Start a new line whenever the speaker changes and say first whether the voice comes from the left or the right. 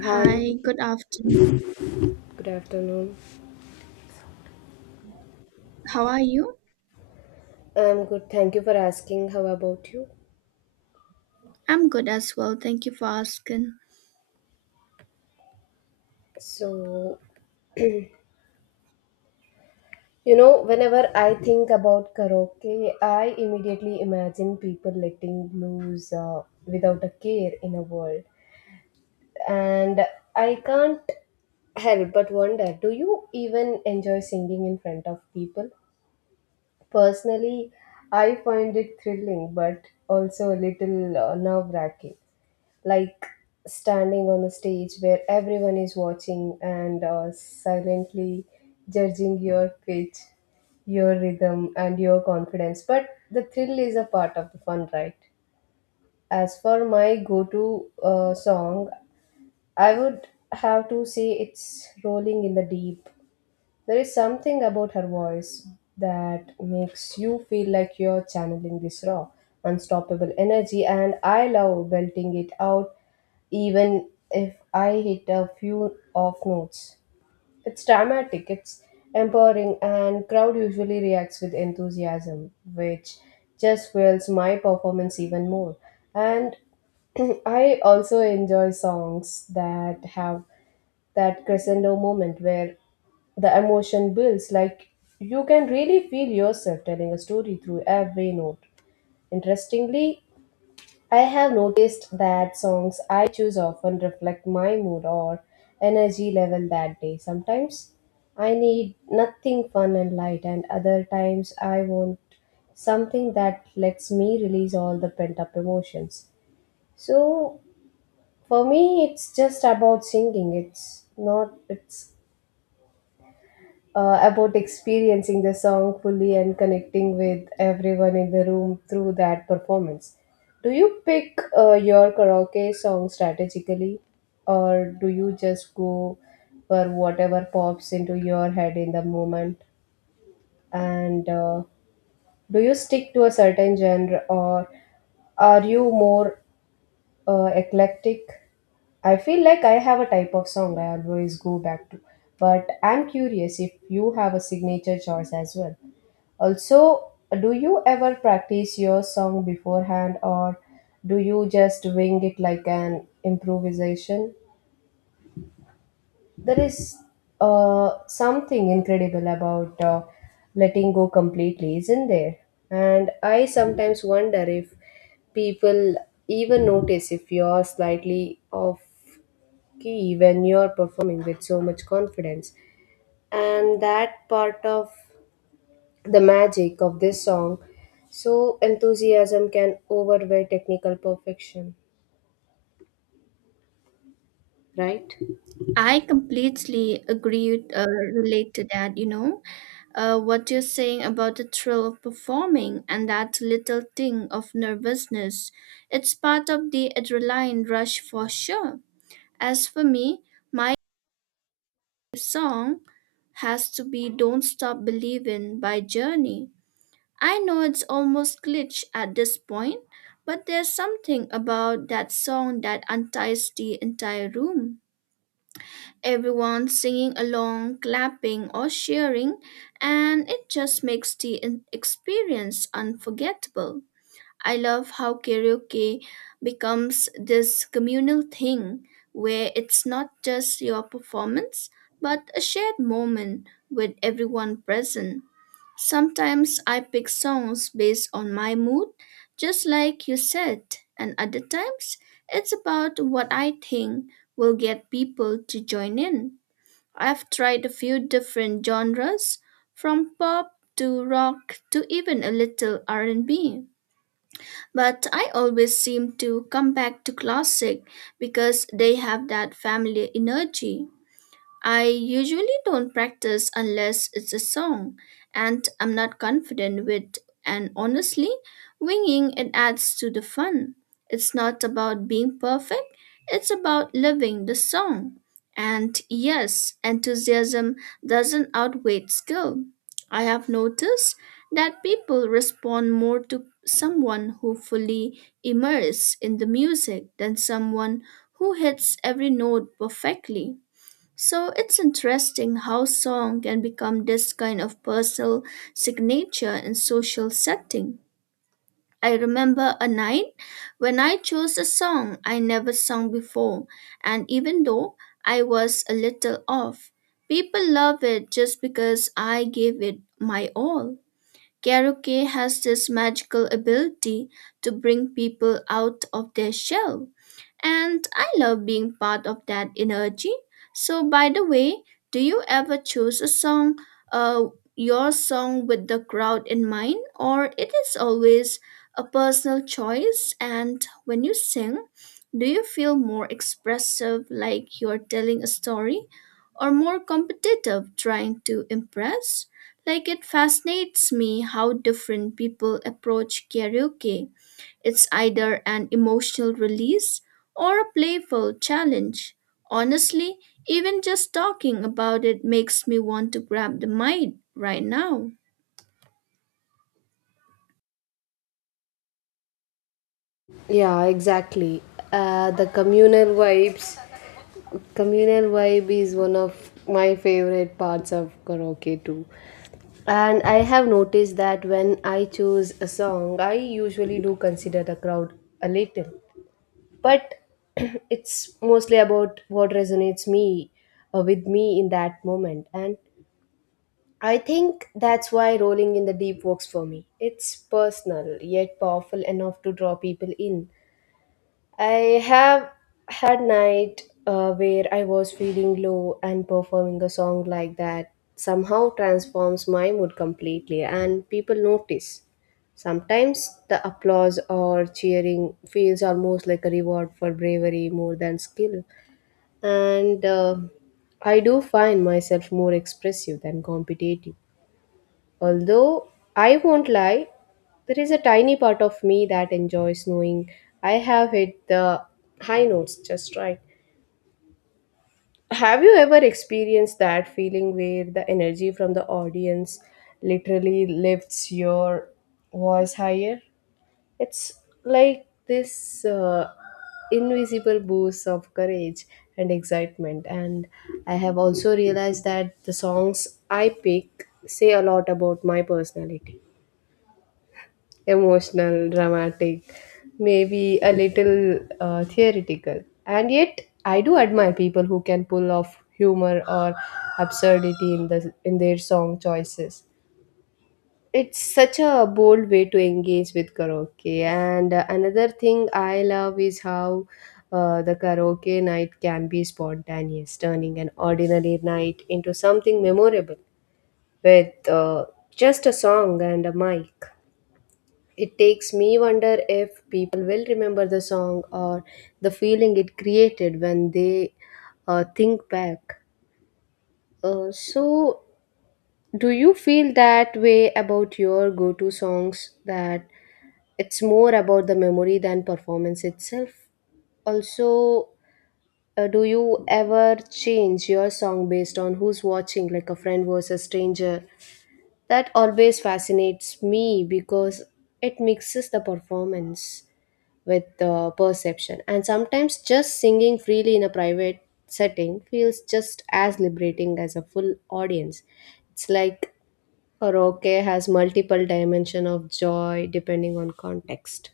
left: Hi,
right: Hi, good afternoon.
left: good afternoon.
right: How are you?
left: I'm good. Thank you for asking. How about you?
right: I'm good as well. Thank you for asking.
left: So, you know, whenever I think about karaoke, I immediately imagine people letting blues without a care in a world. And I can't help but wonder, do you even enjoy singing in front of people? Personally, I find it thrilling but also a little nerve wracking. Like standing on the stage where everyone is watching and silently judging your pitch, your rhythm, and your confidence. But the thrill is a part of the fun, right? As for my go to song, I would have to say it's Rolling in the Deep. There is something about her voice that makes you feel like you're channeling this raw, unstoppable energy, and I love belting it out even if I hit a few off notes. It's dramatic, it's empowering, and crowd usually reacts with enthusiasm, which just fuels my performance even more. And I also enjoy songs that have that crescendo moment where the emotion builds, like you can really feel yourself telling a story through every note. Interestingly, I have noticed that songs I choose often reflect my mood or energy level that day. Sometimes I need nothing fun and light, and other times I want something that lets me release all the pent up emotions. So for me, it's just about singing. It's not, it's about experiencing the song fully and connecting with everyone in the room through that performance. Do you pick your karaoke song strategically, or do you just go for whatever pops into your head in the moment? And do you stick to a certain genre, or are you more eclectic? I feel like I have a type of song I always go back to, but I'm curious if you have a signature choice as well. Also, do you ever practice your song beforehand or do you just wing it like an improvisation? There is something incredible about letting go completely, isn't there? And I sometimes wonder if people even notice if you're slightly off key when you're performing with so much confidence. And that part of the magic of this song. So, enthusiasm can overweigh technical perfection, right?
right: I completely agree, relate to that, you know, what you're saying about the thrill of performing and that little thing of nervousness. It's part of the adrenaline rush for sure. As for me, my song has to be Don't Stop Believin' by Journey. I know it's almost glitch at this point, but there's something about that song that unties the entire room. Everyone singing along, clapping, or cheering, and it just makes the experience unforgettable. I love how karaoke becomes this communal thing where it's not just your performance, but a shared moment with everyone present. Sometimes I pick songs based on my mood, just like you said, and other times it's about what I think will get people to join in. I've tried a few different genres, from pop to rock to even a little R&B. But I always seem to come back to classic because they have that family energy. I usually don't practice unless it's a song, and I'm not confident with, and honestly, winging it adds to the fun. It's not about being perfect, it's about living the song. And yes, enthusiasm doesn't outweigh skill. I have noticed that people respond more to someone who fully immerses in the music than someone who hits every note perfectly. So it's interesting how song can become this kind of personal signature in social setting. I remember a night when I chose a song I never sung before, and even though I was a little off, people love it just because I gave it my all. Karaoke has this magical ability to bring people out of their shell. And I love being part of that energy. So, by the way, do you ever choose a song, uh, your song with the crowd in mind, or it is always a personal choice? And when you sing, do you feel more expressive, like you're telling a story, or more competitive, trying to impress? Like it fascinates me how different people approach karaoke, it's either an emotional release or a playful challenge. Honestly, even just talking about it makes me want to grab the mic right now.
left: Yeah, exactly. The communal vibe is one of my favorite parts of karaoke too. And I have noticed that when I choose a song, I usually do consider the crowd a little, but it's mostly about what resonates me with me in that moment. And I think that's why rolling in the deep works for me. It's personal, yet powerful enough to draw people in. I have had night where I was feeling low and performing a song like that somehow transforms my mood completely and people notice. Sometimes the applause or cheering feels almost like a reward for bravery more than skill. And I do find myself more expressive than competitive. Although I won't lie, there is a tiny part of me that enjoys knowing I have hit the high notes just right. Have you ever experienced that feeling where the energy from the audience literally lifts your voice higher? It's like this invisible boost of courage and excitement. And I have also realized that the songs I pick say a lot about my personality, emotional, dramatic, maybe a little theoretical. And yet, I do admire people who can pull off humor or absurdity in their song choices. It's such a bold way to engage with karaoke. And another thing I love is how the karaoke night can be spontaneous, turning an ordinary night into something memorable with just a song and a mic. It takes me wonder if people will remember the song or the feeling it created when they think back. So, do you feel that way about your go to songs, that it's more about the memory than performance itself? Also, do you ever change your song based on who's watching, like a friend versus stranger? That always fascinates me because it mixes the performance with perception. And sometimes just singing freely in a private setting feels just as liberating as a full audience. It's like karaoke has multiple dimension of joy depending on context.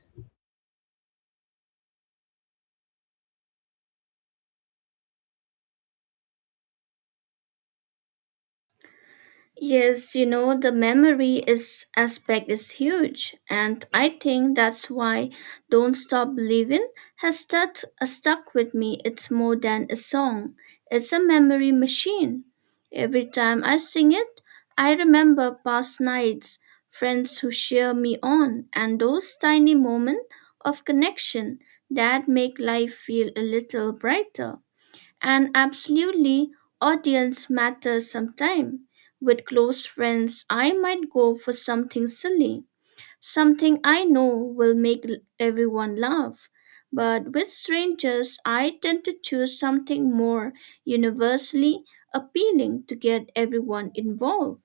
right: Yes, you know, the memory is aspect is huge, and I think that's why Don't Stop Believin' has stuck with me. It's more than a song. It's a memory machine. Every time I sing it, I remember past nights, friends who cheer me on, and those tiny moments of connection that make life feel a little brighter. And absolutely, audience matters sometime. With close friends, I might go for something silly, something I know will make everyone laugh. But with strangers, I tend to choose something more universally appealing to get everyone involved.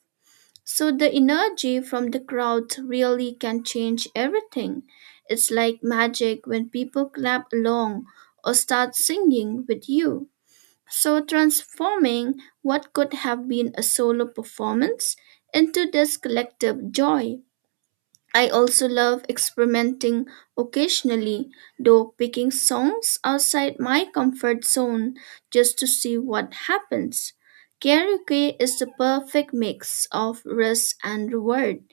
right: So the energy from the crowd really can change everything. It's like magic when people clap along or start singing with you. So, transforming what could have been a solo performance into this collective joy. I also love experimenting occasionally, though picking songs outside my comfort zone just to see what happens. Karaoke is the perfect mix of risk and reward,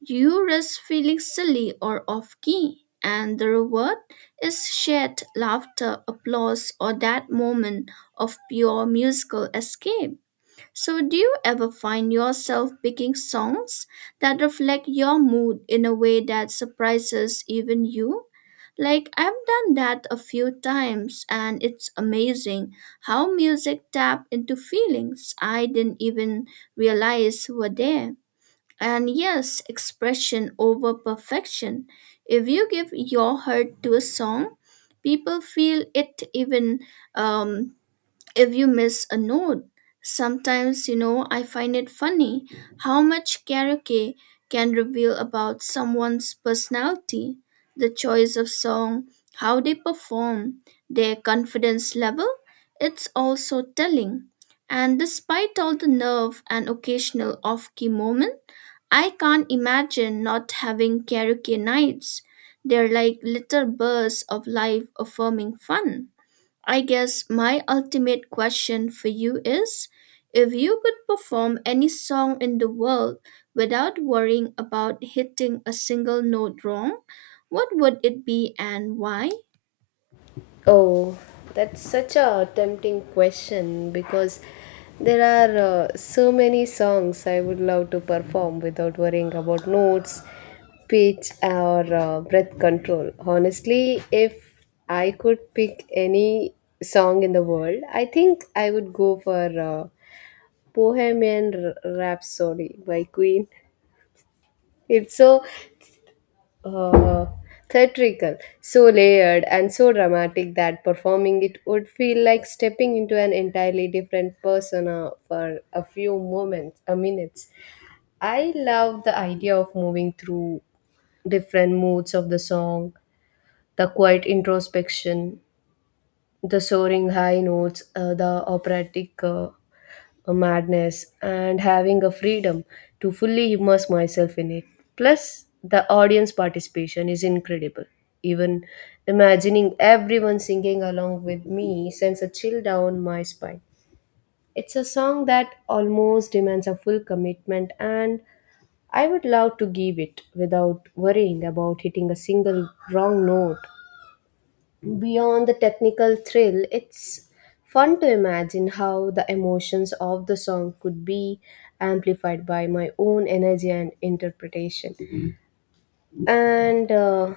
right: you risk feeling silly or off key, and the reward is shared laughter, applause, or that moment of pure musical escape. So, do you ever find yourself picking songs that reflect your mood in a way that surprises even you? Like, I've done that a few times, and it's amazing how music taps into feelings I didn't even realize were there. And yes, expression over perfection. If you give your heart to a song, people feel it even um, if you miss a note. Sometimes, you know, I find it funny how much karaoke can reveal about someone's personality, the choice of song, how they perform, their confidence level. It's also telling. And despite all the nerve and occasional off key moments, I can't imagine not having karaoke nights. They're like little bursts of life affirming fun. I guess my ultimate question for you is, if you could perform any song in the world without worrying about hitting a single note wrong, what would it be and why?
left: Oh, that's such a tempting question because there are so many songs I would love to perform without worrying about notes, pitch, or breath control. Honestly, if I could pick any song in the world, I think I would go for Rhapsody by Queen. It's so uh, theatrical, so layered and so dramatic that performing it would feel like stepping into an entirely different persona for a few moments, a minutes. I love the idea of moving through different moods of the song, the quiet introspection, the soaring high notes, the operatic a madness and having a freedom to fully immerse myself in it. Plus, the audience participation is incredible. Even imagining everyone singing along with me sends a chill down my spine. It's a song that almost demands a full commitment, and I would love to give it without worrying about hitting a single wrong note. Beyond the technical thrill, it's fun to imagine how the emotions of the song could be amplified by my own energy and interpretation. And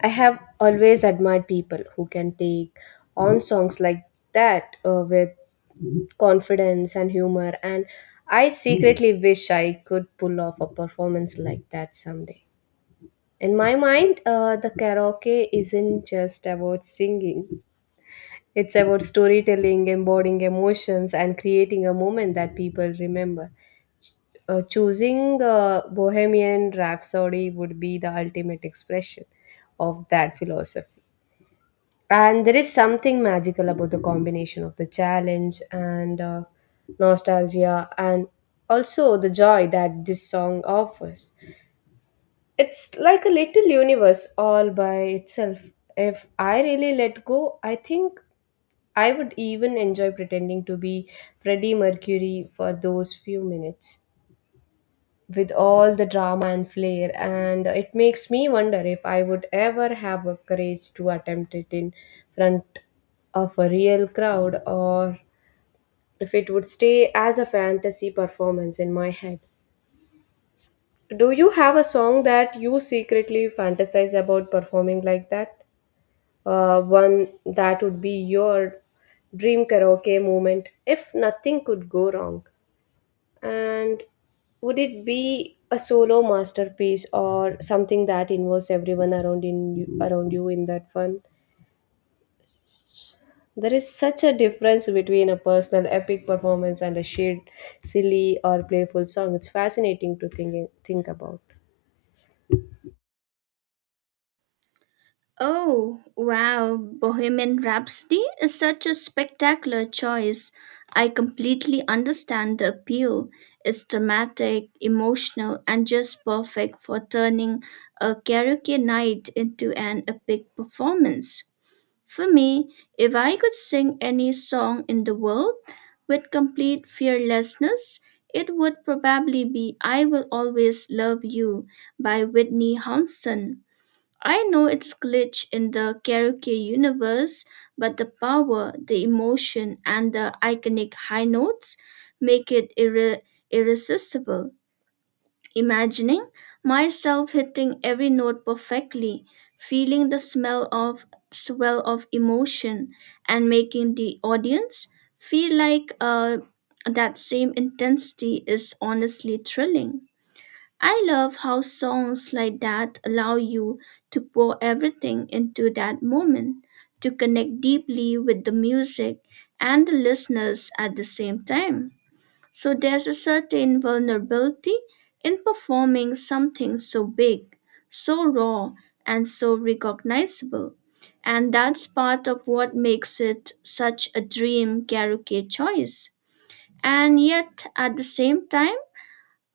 left: I have always admired people who can take on songs like that with confidence and humor. And I secretly wish I could pull off a performance like that someday. In my mind, the karaoke isn't just about singing. It's about storytelling, embodying emotions, and creating a moment that people remember. Choosing Bohemian Rhapsody would be the ultimate expression of that philosophy. And there is something magical about the combination of the challenge and nostalgia, and also the joy that this song offers. It's like a little universe all by itself. If I really let go, I think I would even enjoy pretending to be Freddie Mercury for those few minutes with all the drama and flair, and it makes me wonder if I would ever have the courage to attempt it in front of a real crowd or if it would stay as a fantasy performance in my head. Do you have a song that you secretly fantasize about performing like that? One that would be your dream karaoke moment if nothing could go wrong? And would it be a solo masterpiece or something that involves everyone around you in that fun? There is such a difference between a personal epic performance and a shared silly or playful song. It's fascinating to think about.
right: Oh, wow, Bohemian Rhapsody is such a spectacular choice. I completely understand the appeal. It's dramatic, emotional, and just perfect for turning a karaoke night into an epic performance. For me, if I could sing any song in the world with complete fearlessness, it would probably be I Will Always Love You by Whitney Houston. I know it's glitch in the karaoke universe, but the power, the emotion, and the iconic high notes make it irresistible. Imagining myself hitting every note perfectly, feeling the smell of swell of emotion, and making the audience feel like that same intensity is honestly thrilling. I love how songs like that allow you to pour everything into that moment, to connect deeply with the music and the listeners at the same time. So there's a certain vulnerability in performing something so big, so raw, and so recognizable. And that's part of what makes it such a dream karaoke choice. And yet, at the same time,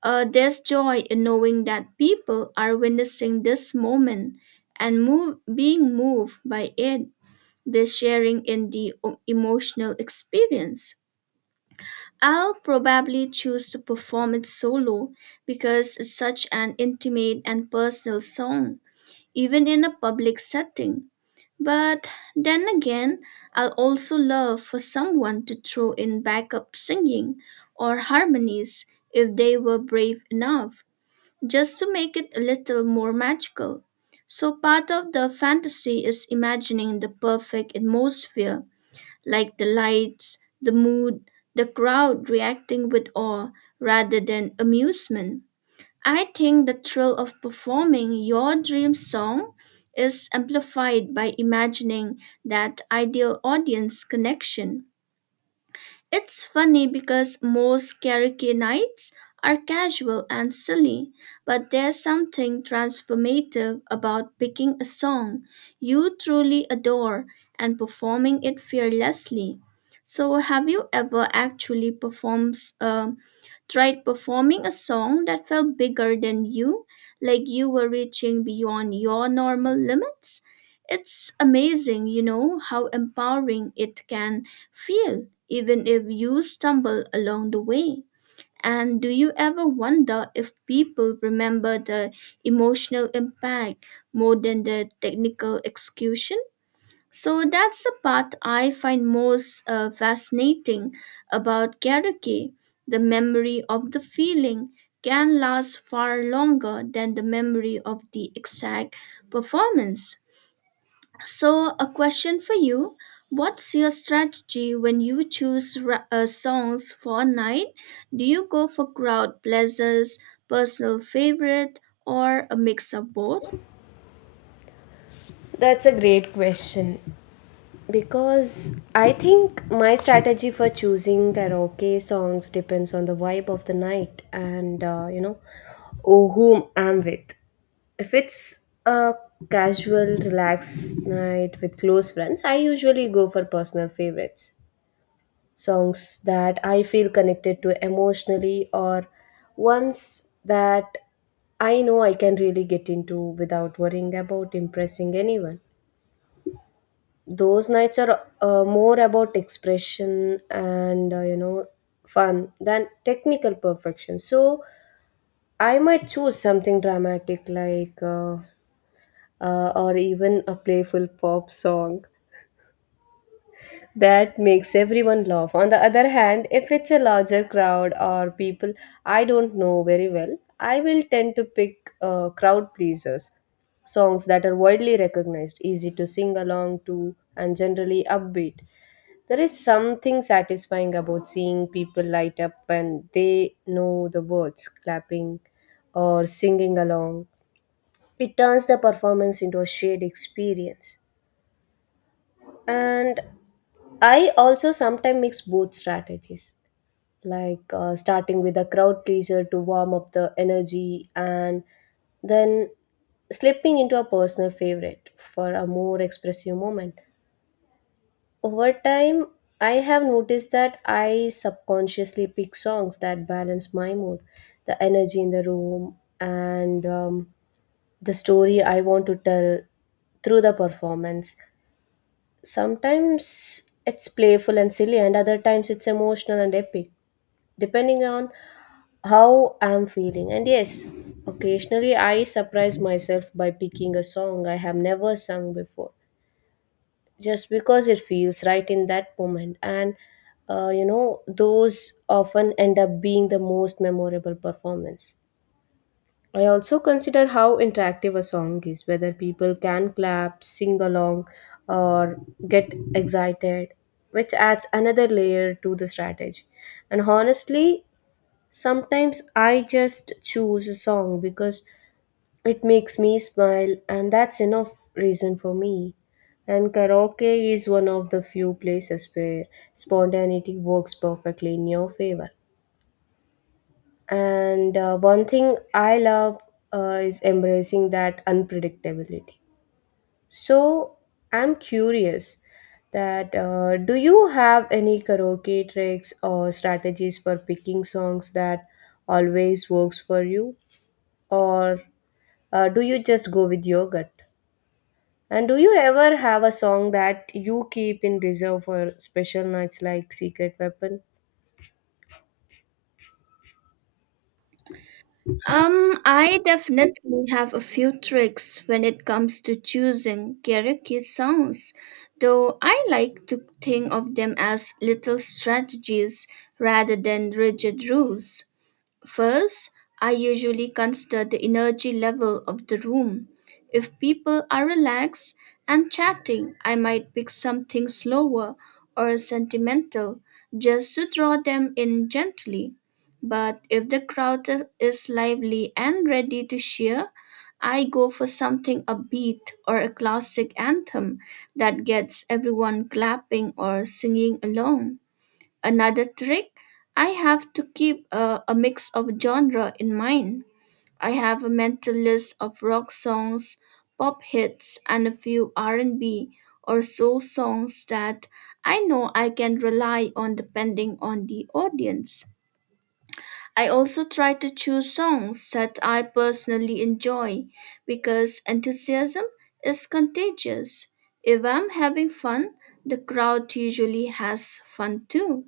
right: there's joy in knowing that people are witnessing this moment and being moved by it. They're sharing in the emotional experience. I'll probably choose to perform it solo because it's such an intimate and personal song, even in a public setting. But then again, I'll also love for someone to throw in backup singing or harmonies if they were brave enough just to make it a little more magical. So, part of the fantasy is imagining the perfect atmosphere, like the lights, the mood, the crowd reacting with awe rather than amusement. I think the thrill of performing your dream song is amplified by imagining that ideal audience connection. It's funny because most karaoke nights are casual and silly, but there's something transformative about picking a song you truly adore and performing it fearlessly. So, have you ever actually performed a tried performing a song that felt bigger than you, like you were reaching beyond your normal limits? It's amazing, you know, how empowering it can feel, even if you stumble along the way. And do you ever wonder if people remember the emotional impact more than the technical execution? So that's the part I find most fascinating about karaoke. The memory of the feeling can last far longer than the memory of the exact performance. So, a question for you. What's your strategy when you choose songs for a night? Do you go for crowd pleasers, personal favorite, or a mix of both?
left: That's a great question. Because I think my strategy for choosing karaoke songs depends on the vibe of the night and you know, or whom I'm with. If it's a casual, relaxed night with close friends, I usually go for personal favorites. Songs that I feel connected to emotionally or ones that I know I can really get into without worrying about impressing anyone. Those nights are more about expression and you know, fun than technical perfection. So I might choose something dramatic like or even a playful pop song that makes everyone laugh. On the other hand, if it's a larger crowd or people I don't know very well, I will tend to pick crowd pleasers, songs that are widely recognized, easy to sing along to, and generally upbeat. There is something satisfying about seeing people light up when they know the words, clapping or singing along. It turns the performance into a shared experience. And I also sometimes mix both strategies, like starting with a crowd pleaser to warm up the energy and then slipping into a personal favorite for a more expressive moment. Over time, I have noticed that I subconsciously pick songs that balance my mood, the energy in the room, and the story I want to tell through the performance. Sometimes it's playful and silly and other times it's emotional and epic depending on how I'm feeling. And yes, occasionally I surprise myself by picking a song I have never sung before just because it feels right in that moment. And you know, those often end up being the most memorable performance. I also consider how interactive a song is, whether people can clap, sing along, or get excited, which adds another layer to the strategy. And honestly, sometimes I just choose a song because it makes me smile, and that's enough reason for me. And karaoke is one of the few places where spontaneity works perfectly in your favor. And one thing I love is embracing that unpredictability. So I'm curious, that do you have any karaoke tricks or strategies for picking songs that always works for you, or do you just go with your gut? And do you ever have a song that you keep in reserve for special nights like Secret Weapon?
right: I definitely have a few tricks when it comes to choosing karaoke songs, though I like to think of them as little strategies rather than rigid rules. First, I usually consider the energy level of the room. If people are relaxed and chatting, I might pick something slower or sentimental just to draw them in gently. But if the crowd is lively and ready to cheer, I go for something upbeat or a classic anthem that gets everyone clapping or singing along. Another trick, I have to keep a mix of genre in mind. I have a mental list of rock songs, pop hits, and a few R&B or soul songs that I know I can rely on depending on the audience. I also try to choose songs that I personally enjoy because enthusiasm is contagious. If I'm having fun, the crowd usually has fun too.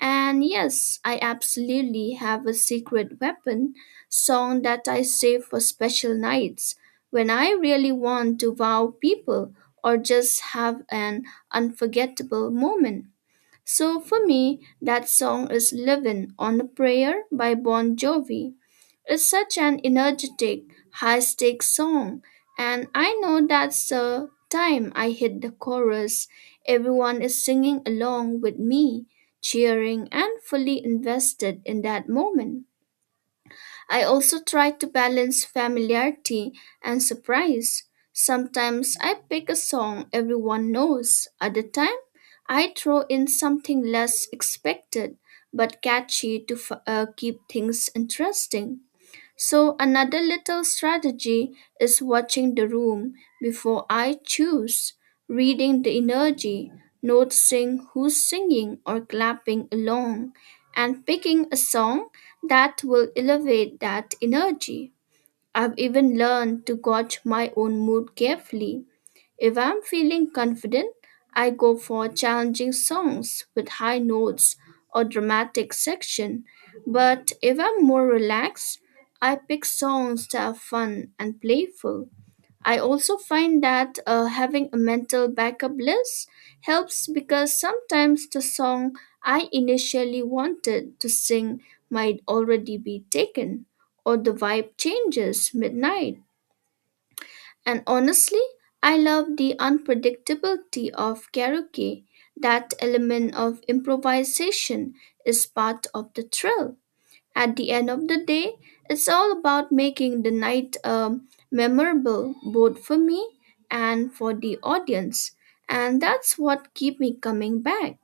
right: And yes, I absolutely have a secret weapon song that I save for special nights when I really want to wow people or just have an unforgettable moment. So for me, that song is Livin' on a Prayer by Bon Jovi. It's such an energetic, high stakes song, and I know that's the time I hit the chorus. Everyone is singing along with me, cheering and fully invested in that moment. I also try to balance familiarity and surprise. Sometimes I pick a song everyone knows, other time I throw in something less expected but catchy to keep things interesting. So, another little strategy is watching the room before I choose, reading the energy, noticing who's singing or clapping along, and picking a song that will elevate that energy. I've even learned to gauge my own mood carefully, if I'm feeling confident, I go for challenging songs with high notes or dramatic section. But if I'm more relaxed, I pick songs that are fun and playful. I also find that having a mental backup list helps because sometimes the song I initially wanted to sing might already be taken or the vibe changes midnight. And honestly, I love the unpredictability of karaoke. That element of improvisation is part of the thrill. At the end of the day, it's all about making the night memorable both for me and for the audience. And that's what keep me coming back.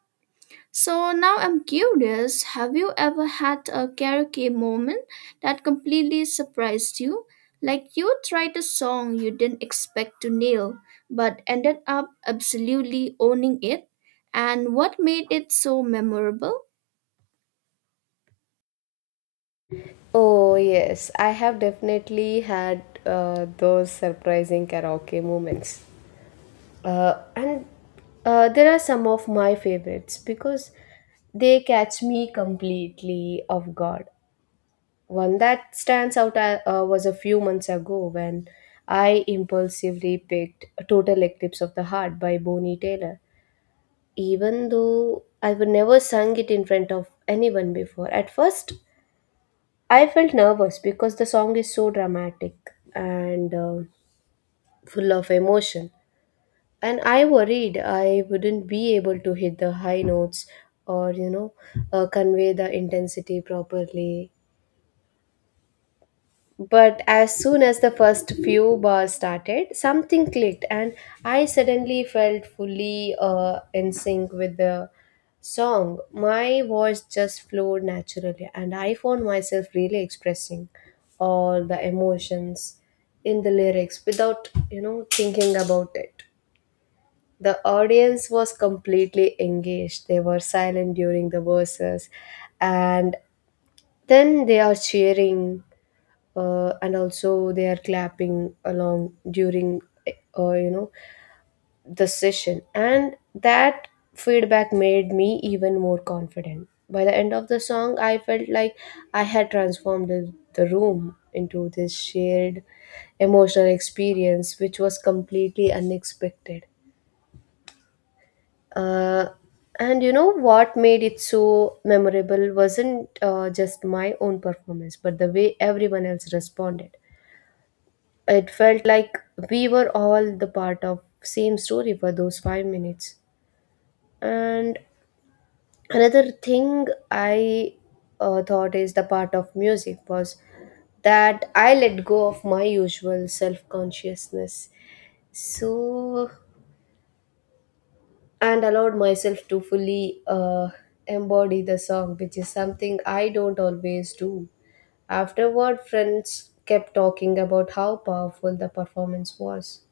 right: So now I'm curious, have you ever had a karaoke moment that completely surprised you? Like you tried a song you didn't expect to nail, but ended up absolutely owning it? And what made it so memorable?
left: Oh, yes, I have definitely had those surprising karaoke moments. And There are some of my favorites because they catch me completely off guard. One that stands out was a few months ago when I impulsively picked Total Eclipse of the Heart by Bonnie Taylor. Even though I would never sung it in front of anyone before, at first I felt nervous because the song is so dramatic and full of emotion. And I worried I wouldn't be able to hit the high notes or, you know, convey the intensity properly. But as soon as the first few bars started, something clicked, and I suddenly felt fully in sync with the song. My voice just flowed naturally, and I found myself really expressing all the emotions in the lyrics without, you know, thinking about it. The audience was completely engaged. They were silent during the verses, and then they are cheering and also they are clapping along during, you know, the session. And that feedback made me even more confident. By the end of the song I felt like I had transformed the room into this shared emotional experience, which was completely unexpected. uh, and you know what made it so memorable wasn't just my own performance but the way everyone else responded. It felt like we were all the part of same story for those 5 minutes. And another thing I thought is the part of music was that I let go of my usual self consciousness. So, and allowed myself to fully embody the song, which is something I don't always do. Afterward, friends kept talking about how powerful the performance was.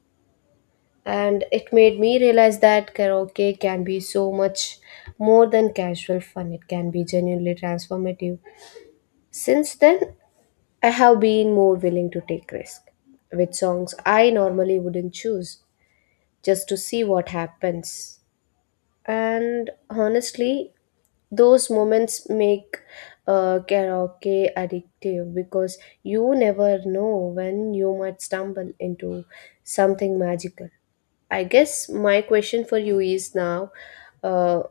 left: And it made me realize that karaoke can be so much more than casual fun. It can be genuinely transformative. Since then I have been more willing to take risk with songs I normally wouldn't choose, just to see what happens. And honestly, those moments make karaoke addictive because you never know when you might stumble into something magical. I guess my question for you is now, uh,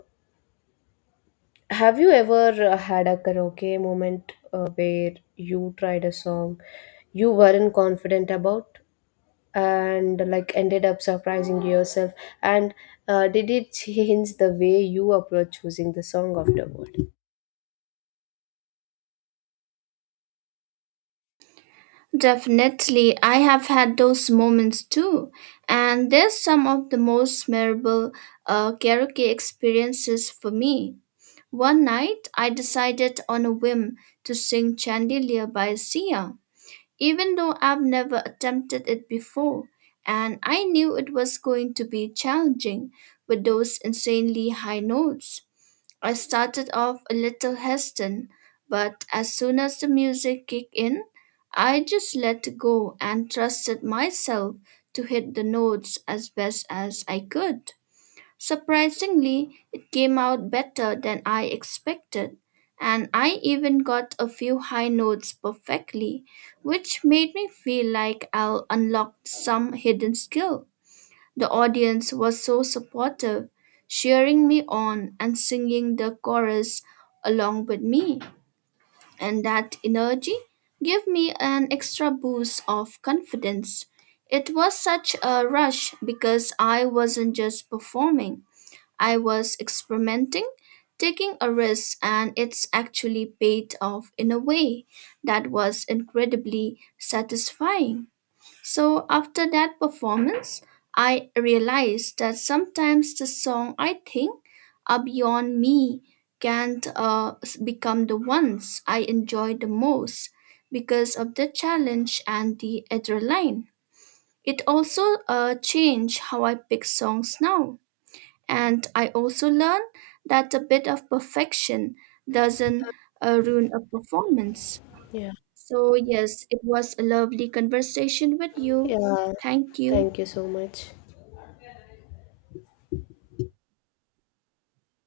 left: have you ever had a karaoke moment where you tried a song you weren't confident about and like ended up surprising yourself? And did it change the way you approach choosing the song afterward?
right: Definitely, I have had those moments too. And there's some of the most memorable karaoke experiences for me. One night, I decided on a whim to sing Chandelier by Sia, even though I've never attempted it before, and I knew it was going to be challenging with those insanely high notes. I started off a little hesitant, but as soon as the music kicked in, I just let go and trusted myself to hit the notes as best as I could. Surprisingly, it came out better than I expected, and I even got a few high notes perfectly, which made me feel like I'll unlock some hidden skill. The audience was so supportive, cheering me on and singing the chorus along with me, and that energy gave me an extra boost of confidence. It was such a rush because I wasn't just performing. I was experimenting, taking a risk, and it's actually paid off in a way that was incredibly satisfying. So, after that performance, I realized that sometimes the song I think are beyond me can't become the ones I enjoy the most because of the challenge and the adrenaline. It also changed how I pick songs now. And I also learned that a bit of perfection doesn't ruin a performance.
left: Yeah.
right: So, yes, it was a lovely conversation with you.
left: Yeah,
right: Thank you.
left: thank you so much.